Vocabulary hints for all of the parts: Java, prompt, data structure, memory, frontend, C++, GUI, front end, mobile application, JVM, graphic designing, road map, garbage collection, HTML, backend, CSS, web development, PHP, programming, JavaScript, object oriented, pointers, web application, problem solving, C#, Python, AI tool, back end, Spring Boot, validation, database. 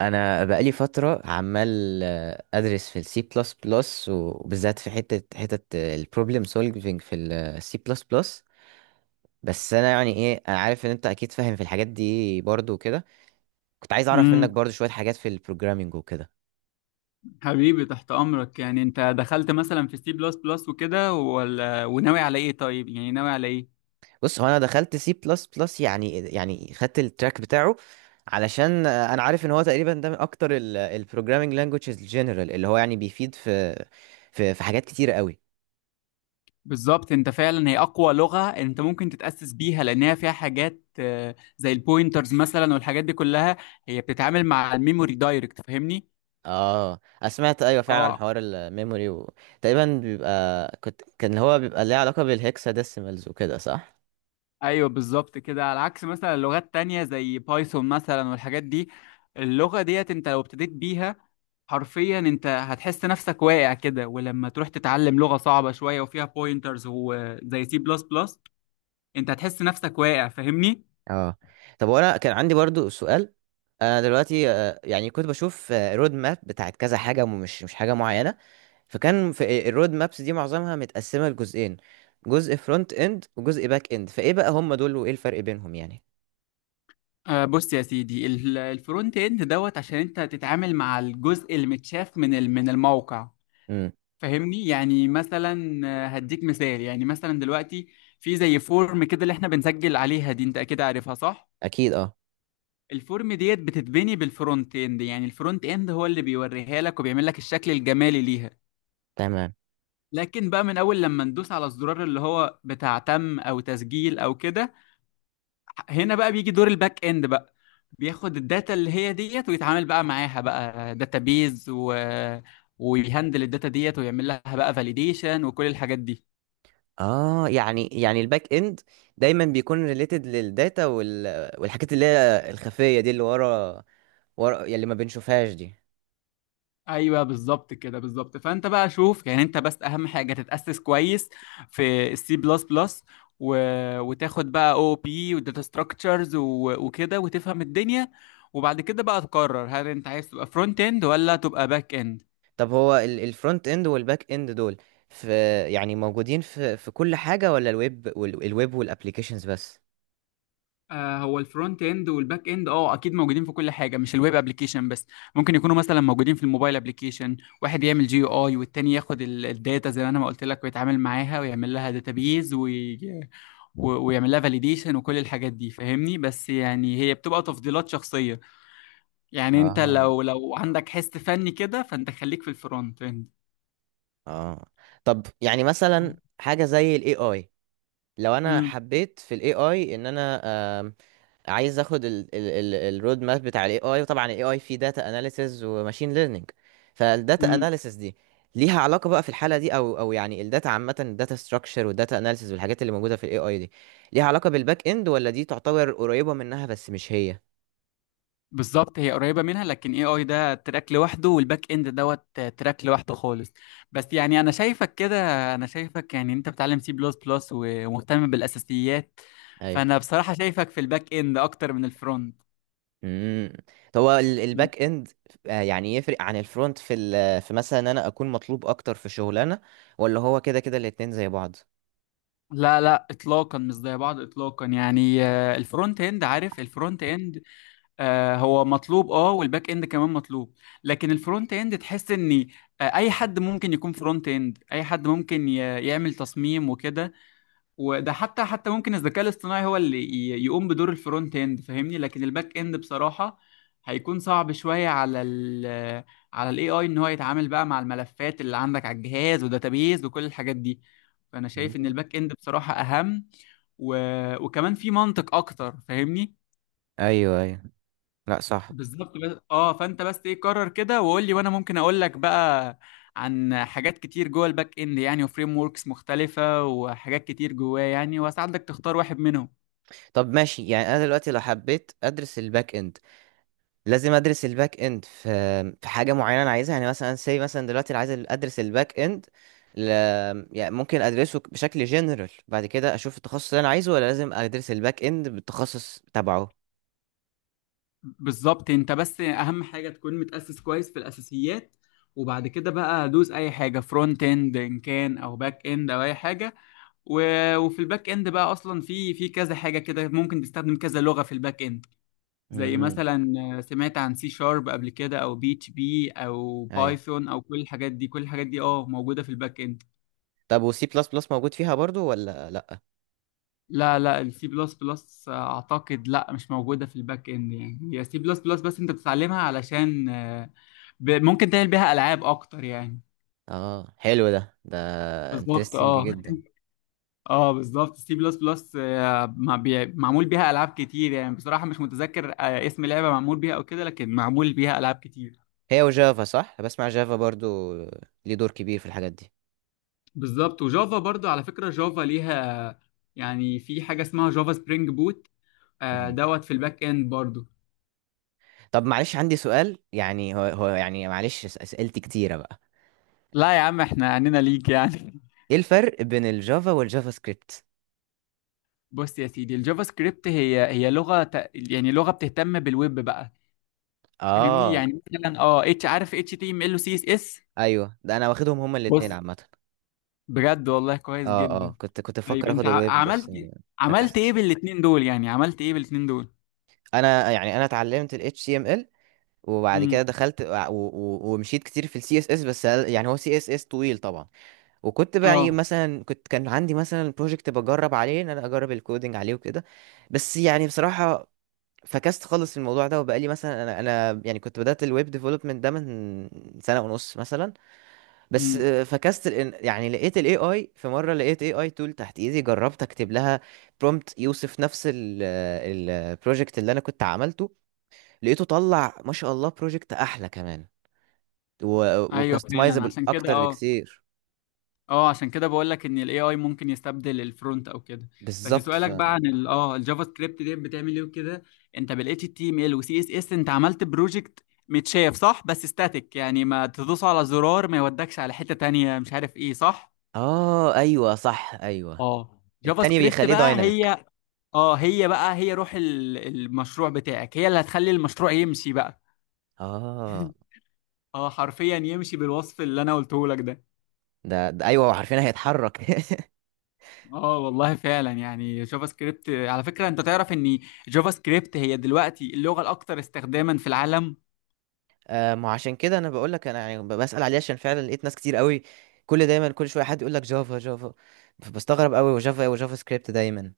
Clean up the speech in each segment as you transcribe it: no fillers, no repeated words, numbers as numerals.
انا بقالي فتره عمال ادرس في السي بلس بلس، وبالذات في حته البروبلم سولفينج في السي بلس بلس. بس انا يعني ايه، انا عارف ان انت اكيد فاهم في الحاجات دي برضو وكده. كنت عايز اعرف منك امم برضو شويه حاجات في البروجرامينج وكده. حبيبي تحت امرك. يعني انت دخلت مثلا في سي بلس بلس وكده، ولا وناوي على ايه؟ طيب يعني ناوي على ايه؟ بص، هو انا دخلت سي بلس بلس، يعني خدت التراك بتاعه، علشان انا عارف ان هو تقريبا ده من اكتر البروجرامينج لانجويجز الجنرال، اللي هو يعني بيفيد في في حاجات كتيره قوي. بالظبط، انت فعلا هي اقوى لغة انت ممكن تتأسس بيها، لانها فيها حاجات زي البوينترز مثلا والحاجات دي كلها. هي بتتعامل مع الميموري دايركت، فاهمني؟ اه، أنا سمعت ايوه فعلا عن اه حوار الميموري و... تقريبا بيبقى كنت كان هو بيبقى ليه علاقه بالهكسا ديسيمالز وكده، صح؟ ايوه بالظبط كده. على عكس مثلا لغات تانية زي بايثون مثلا والحاجات دي، اللغة ديت انت لو ابتديت بيها حرفيا انت هتحس نفسك واقع كده، ولما تروح تتعلم لغة صعبة شوية وفيها بوينترز وزي سي بلس بلس انت هتحس نفسك واقع، فاهمني؟ اه. طب، وانا كان عندي برضو سؤال. انا دلوقتي يعني كنت بشوف رود ماب بتاعت كذا حاجه، ومش مش حاجه معينه. فكان في الرود مابس دي معظمها متقسمه لجزئين، جزء فرونت اند وجزء باك اند. فايه بقى هم دول وايه الفرق بينهم يعني؟ آه، بص يا سيدي، الفرونت اند دوت عشان انت تتعامل مع الجزء المتشاف من من الموقع. امم. فاهمني؟ يعني مثلا هديك مثال. يعني مثلا دلوقتي في زي فورم كده اللي احنا بنسجل عليها دي، انت اكيد عارفها صح؟ اكيد اه. الفورم ديت بتتبني بالفرونت اند، يعني الفرونت اند هو اللي بيوريها لك وبيعمل لك الشكل الجمالي ليها. تمام. لكن بقى من اول لما ندوس على الزرار اللي هو بتاع تم او تسجيل او كده، هنا بقى بيجي دور الباك اند بقى. بياخد الداتا اللي هي ديت، ويتعامل بقى معاها بقى، داتابيز ويهندل الداتا ديت، ويعمل لها بقى فاليديشن وكل الحاجات دي. اه، يعني الباك اند دايما بيكون ريليتد للداتا وال... والحاجات اللي هي الخفيه دي، اللي ورا، ورا يعني اللي ما بنشوفهاش دي. ايوه بالظبط كده، بالظبط. فانت بقى شوف، يعني انت بس اهم حاجه تتاسس كويس في السي بلس بلس، وتاخد بقى او بي وداتا ستراكشرز وكده وتفهم الدنيا، وبعد كده بقى تقرر هل انت عايز تبقى فرونت اند ولا تبقى باك اند. طب، هو الفرونت اند والباك اند دول في، يعني موجودين في كل حاجه، ولا الويب وال... الويب والابليكيشنز بس؟ آه، هو الفرونت اند والباك اند اه اكيد موجودين في كل حاجه، مش الويب ابلكيشن بس. ممكن يكونوا مثلا موجودين في الموبايل ابلكيشن، واحد يعمل جي يو اي، والتاني ياخد الداتا زي ما انا ما قلت لك، ويتعامل معاها، ويعمل لها داتابيز ويعمل لها فاليديشن وكل الحاجات دي، فاهمني؟ بس يعني هي بتبقى تفضيلات شخصيه. يعني انت اه. لو عندك حس فني كده فانت خليك في الفرونت اند. اه. طب يعني مثلا حاجه زي الاي اي، لو انا حبيت في الاي اي ان انا آم، عايز اخد الرود ماب بتاع الاي اي، وطبعا الاي اي فيه داتا اناليسز وماشين ليرنينج. فالداتا امم اناليسز دي ليها علاقه بقى في الحاله دي، او يعني الداتا عامه، الداتا ستراكشر والداتا اناليسز والحاجات اللي موجوده في الاي اي دي، ليها علاقه بالباك اند، ولا دي تعتبر قريبه منها بس مش هي؟ بالظبط، هي قريبة منها، لكن اي اي ده تراك لوحده، والباك اند دوت تراك لوحده خالص. بس يعني انا شايفك كده، انا شايفك يعني انت بتعلم سي بلس بلس ومهتم بالاساسيات، ايوه. فانا بصراحة شايفك في الباك اند اكتر من الفرونت. امم. طب، هو م. الباك اند يعني يفرق عن الفرونت في في مثلا ان انا اكون مطلوب اكتر في شغلانه، ولا هو كده كده الاتنين زي بعض؟ لا لا، اطلاقا مش زي بعض اطلاقا. يعني آه، الفرونت اند، عارف الفرونت اند آه، هو مطلوب اه، والباك اند كمان مطلوب، لكن الفرونت اند تحس ان آه، اي حد ممكن يكون فرونت اند. اي حد ممكن يعمل تصميم وكده، وده حتى ممكن الذكاء الاصطناعي هو اللي يقوم بدور الفرونت اند، فاهمني؟ لكن الباك اند بصراحة هيكون صعب شوية على ال على الاي اي ان هو يتعامل بقى مع الملفات اللي عندك على الجهاز وداتابيز وكل الحاجات دي. فانا شايف ان الباك اند بصراحة اهم، و... وكمان في منطق اكتر، فاهمني؟ ايوه ايوه. لا، صح. بالظبط. بس اه فانت بس ايه، قرر كده وقول لي، وانا ممكن اقول لك بقى عن حاجات كتير جوه الباك اند، يعني وفريم وركس مختلفة وحاجات كتير جواه يعني، واساعدك تختار واحد منهم. طب، ماشي. يعني انا دلوقتي لو حبيت ادرس الباك اند، لازم ادرس الباك اند في في حاجه معينه انا عايزها، يعني مثلا سي مثلا؟ دلوقتي أنا عايز ادرس الباك اند، ل... يعني ممكن ادرسه بشكل جنرال بعد كده اشوف التخصص اللي انا عايزه، ولا لازم ادرس الباك اند بالتخصص تبعه؟ بالظبط، انت بس اهم حاجه تكون متاسس كويس في الاساسيات، وبعد كده بقى دوس اي حاجه، فرونت اند ان كان او باك اند او اي حاجه. وفي الباك اند بقى اصلا في كذا حاجه كده، ممكن تستخدم كذا لغه في الباك اند. زي امم. مثلا آه، سمعت عن سي شارب قبل كده، او بي اتش بي، او ايوه. بايثون، او كل الحاجات دي. كل الحاجات دي اه موجوده في الباك اند. طب وسي بلس بلس موجود فيها برضو ولا لا؟ لا لا، السي بلس بلس اعتقد لا مش موجوده في الباك اند. يعني هي سي بلس بلس بس انت بتتعلمها علشان ممكن تعمل بيها العاب اكتر يعني. اه، حلو ده. ده بالظبط انترستنج اه. جدا. اه بالظبط، سي بلس بلس معمول بيها العاب كتير. يعني بصراحه مش متذكر اسم لعبه معمول بيها او كده، لكن معمول بيها العاب كتير. هي وجافا، صح؟ بسمع جافا برضو ليه دور كبير في الحاجات بالظبط، وجافا برضو على فكره جافا ليها، يعني في حاجه اسمها جافا سبرينج بوت، آه، دي. دوت في الباك اند برضو. طب معلش عندي سؤال، يعني هو يعني معلش، اسئلتي كتيرة بقى. لا يا عم، احنا عنينا ليك يعني. ايه الفرق بين الجافا والجافا سكريبت؟ بص يا سيدي، الجافا سكريبت هي لغه يعني لغه بتهتم بالويب بقى. فاهمني؟ اه يعني مثلا اه اتش، عارف اتش تي ام ال وسي اس اس. ايوه، ده انا واخدهم هما الاتنين بص، عامة. بجد والله كويس اه اه، جدا. كنت طيب بفكر اخد انت الويب بس. عملت إيه؟ عملت ايه فكست. بالاتنين دول؟ يعني عملت ايه بالاتنين دول؟ انا يعني انا اتعلمت ال HTML، وبعد كده امم دخلت ومشيت كتير في ال CSS، بس يعني هو CSS طويل طبعا. وكنت بقى يعني اه مثلا، كنت كان عندي مثلا بروجكت بجرب عليه ان انا اجرب الكودينج عليه وكده. بس يعني بصراحة فكست خالص الموضوع ده. وبقالي مثلا، انا يعني كنت بدأت الويب ديفلوبمنت ده من سنة ونص مثلا. بس امم فكست يعني لقيت الاي اي. في مرة لقيت اي اي تول تحت ايدي، جربت اكتب لها برومبت يوصف نفس البروجكت اللي انا كنت عملته، لقيته طلع ما شاء الله بروجكت احلى كمان، ايوه فعلا، وكاستمايزابل عشان كده اكتر اه. بكتير. اه عشان كده بقول لك ان الاي اي ممكن يستبدل الفرونت او كده. بس بالظبط. ف سؤالك بقى عن اه الجافا سكريبت دي بتعمل ايه وكده. انت بالاتش تي ام ال وسي اس اس انت عملت بروجكت متشاف صح، بس استاتيك، يعني ما تدوس على زرار ما يودكش على حتة تانية مش عارف ايه، صح؟ اه ايوه صح، ايوه. اه جافا التاني سكريبت بيخليه بقى دايناميك. هي اه هي بقى، هي روح المشروع بتاعك، هي اللي هتخلي المشروع يمشي بقى. اه. اه حرفيا يمشي بالوصف اللي انا قلته لك ده. ده, ايوه، وعارفين هيتحرك. اه والله فعلا. يعني جافا سكريبت على فكرة انت تعرف ان جافا سكريبت هي دلوقتي اللغة الاكثر استخداما في العالم. ما عشان كده انا بقول لك. انا يعني بسأل عليه عشان فعلا لقيت ناس كتير قوي، كل دايما كل شويه حد يقول لك جافا جافا، فبستغرب قوي وجافا ايه وجافا سكريبت دايما.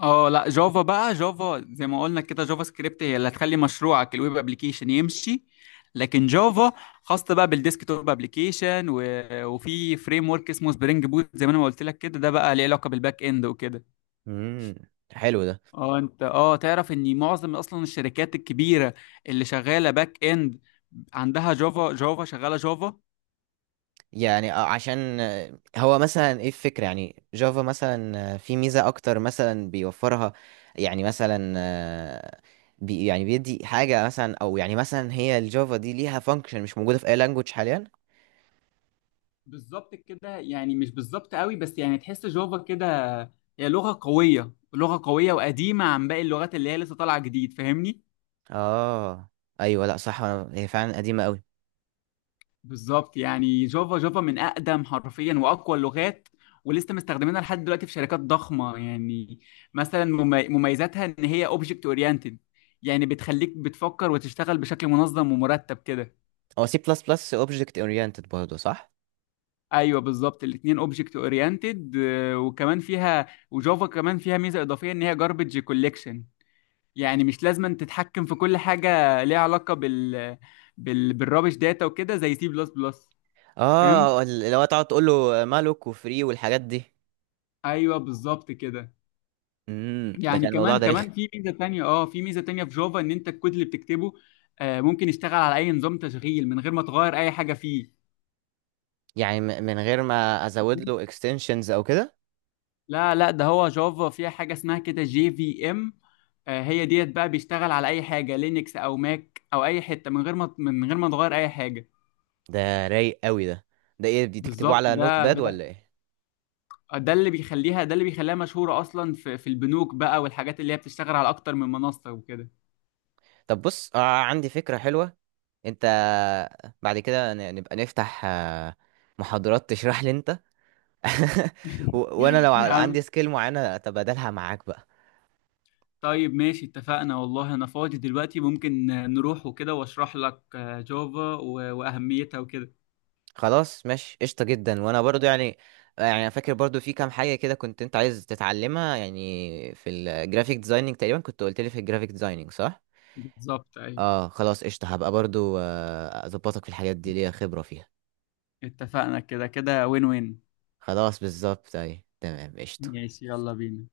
اه لا، جافا بقى جافا. زي ما قلنا كده جافا سكريبت هي اللي هتخلي مشروعك الويب ابلكيشن يمشي، لكن جافا خاصة بقى بالديسك توب ابلكيشن، وفي فريم ورك اسمه سبرينج بوت زي ما انا ما قلت لك كده، ده بقى ليه علاقة بالباك اند وكده. امم. حلو ده. اه انت اه تعرف ان معظم اصلا الشركات الكبيره اللي شغاله باك اند عندها جافا، جافا شغاله جافا. يعني عشان هو مثلا ايه الفكره، يعني جافا مثلا في ميزه اكتر مثلا بيوفرها؟ يعني مثلا بي يعني بيدي حاجه مثلا، او يعني مثلا هي الجافا دي ليها فانكشن مش موجوده في اي لانجوج حاليا؟ بالظبط كده، يعني مش بالظبط قوي بس يعني تحس جافا كده هي لغه قويه، لغه قويه وقديمه عن باقي اللغات اللي هي لسه طالعه جديد، فاهمني؟ اه ايوه، لا صح. هي فعلا قديمه قوي. بالظبط، يعني جافا، جافا من اقدم حرفيا واقوى اللغات، ولسه مستخدمينها لحد دلوقتي في شركات ضخمه يعني. مثلا مميزاتها ان هي اوبجكت اورينتد، يعني بتخليك بتفكر وتشتغل بشكل منظم ومرتب كده. هو سي بلس بلس اوبجكت اورينتد برضه، صح؟ ايوه بالظبط، الاثنين اوبجكت اورينتد. وكمان فيها، وجافا كمان فيها ميزه اضافيه ان هي جاربج كوليكشن، يعني مش لازم أن تتحكم في كل حاجه ليها علاقه بال بالرابش داتا وكده زي سي بلس بلس. فهمت؟ اه، ال- اللي هو تقعد تقول له مالك وفري والحاجات دي. ايوه بالظبط كده. امم، ده يعني كان الموضوع كمان ده رخم. كمان في ميزه تانية، اه في ميزه تانية في جافا، ان انت الكود اللي بتكتبه ممكن يشتغل على اي نظام تشغيل من غير ما تغير اي حاجه فيه. يعني من غير ما ازود له اكستنشنز او كده؟ لا لا، ده هو جافا فيها حاجة اسمها كده جي في ام، آه، هي ديت بقى بيشتغل على أي حاجة، لينكس أو ماك أو أي حتة، من غير ما تغير أي حاجة. ده رايق قوي ده. ده ايه، دي تكتبوه بالظبط، على نوت ده باد ده ولا ايه؟ ده اللي بيخليها، ده اللي بيخليها مشهورة أصلا في البنوك بقى والحاجات اللي هي بتشتغل على أكتر من منصة وكده. طب بص، آه، عندي فكرة حلوة. انت بعد كده نبقى نفتح محاضرات تشرح لي انت، و... وانا لو يا عم، عندي سكيل معينة اتبادلها معاك بقى. طيب ماشي اتفقنا، والله أنا فاضي دلوقتي ممكن نروح وكده وأشرح لك جافا وأهميتها وكده. خلاص ماشي، قشطة جدا. وانا برضو يعني، يعني انا فاكر برضو في كام حاجة كده كنت انت عايز تتعلمها، يعني في الجرافيك ديزايننج تقريبا، كنت قلت لي في الجرافيك ديزايننج، صح؟ بالظبط أيوه. اه، خلاص قشطة. هبقى برضو اظبطك في الحاجات دي، ليا خبرة فيها. اتفقنا، كده كده وين وين. خلاص، بالظبط، اي تمام قشطة. ماشي، يلا بينا.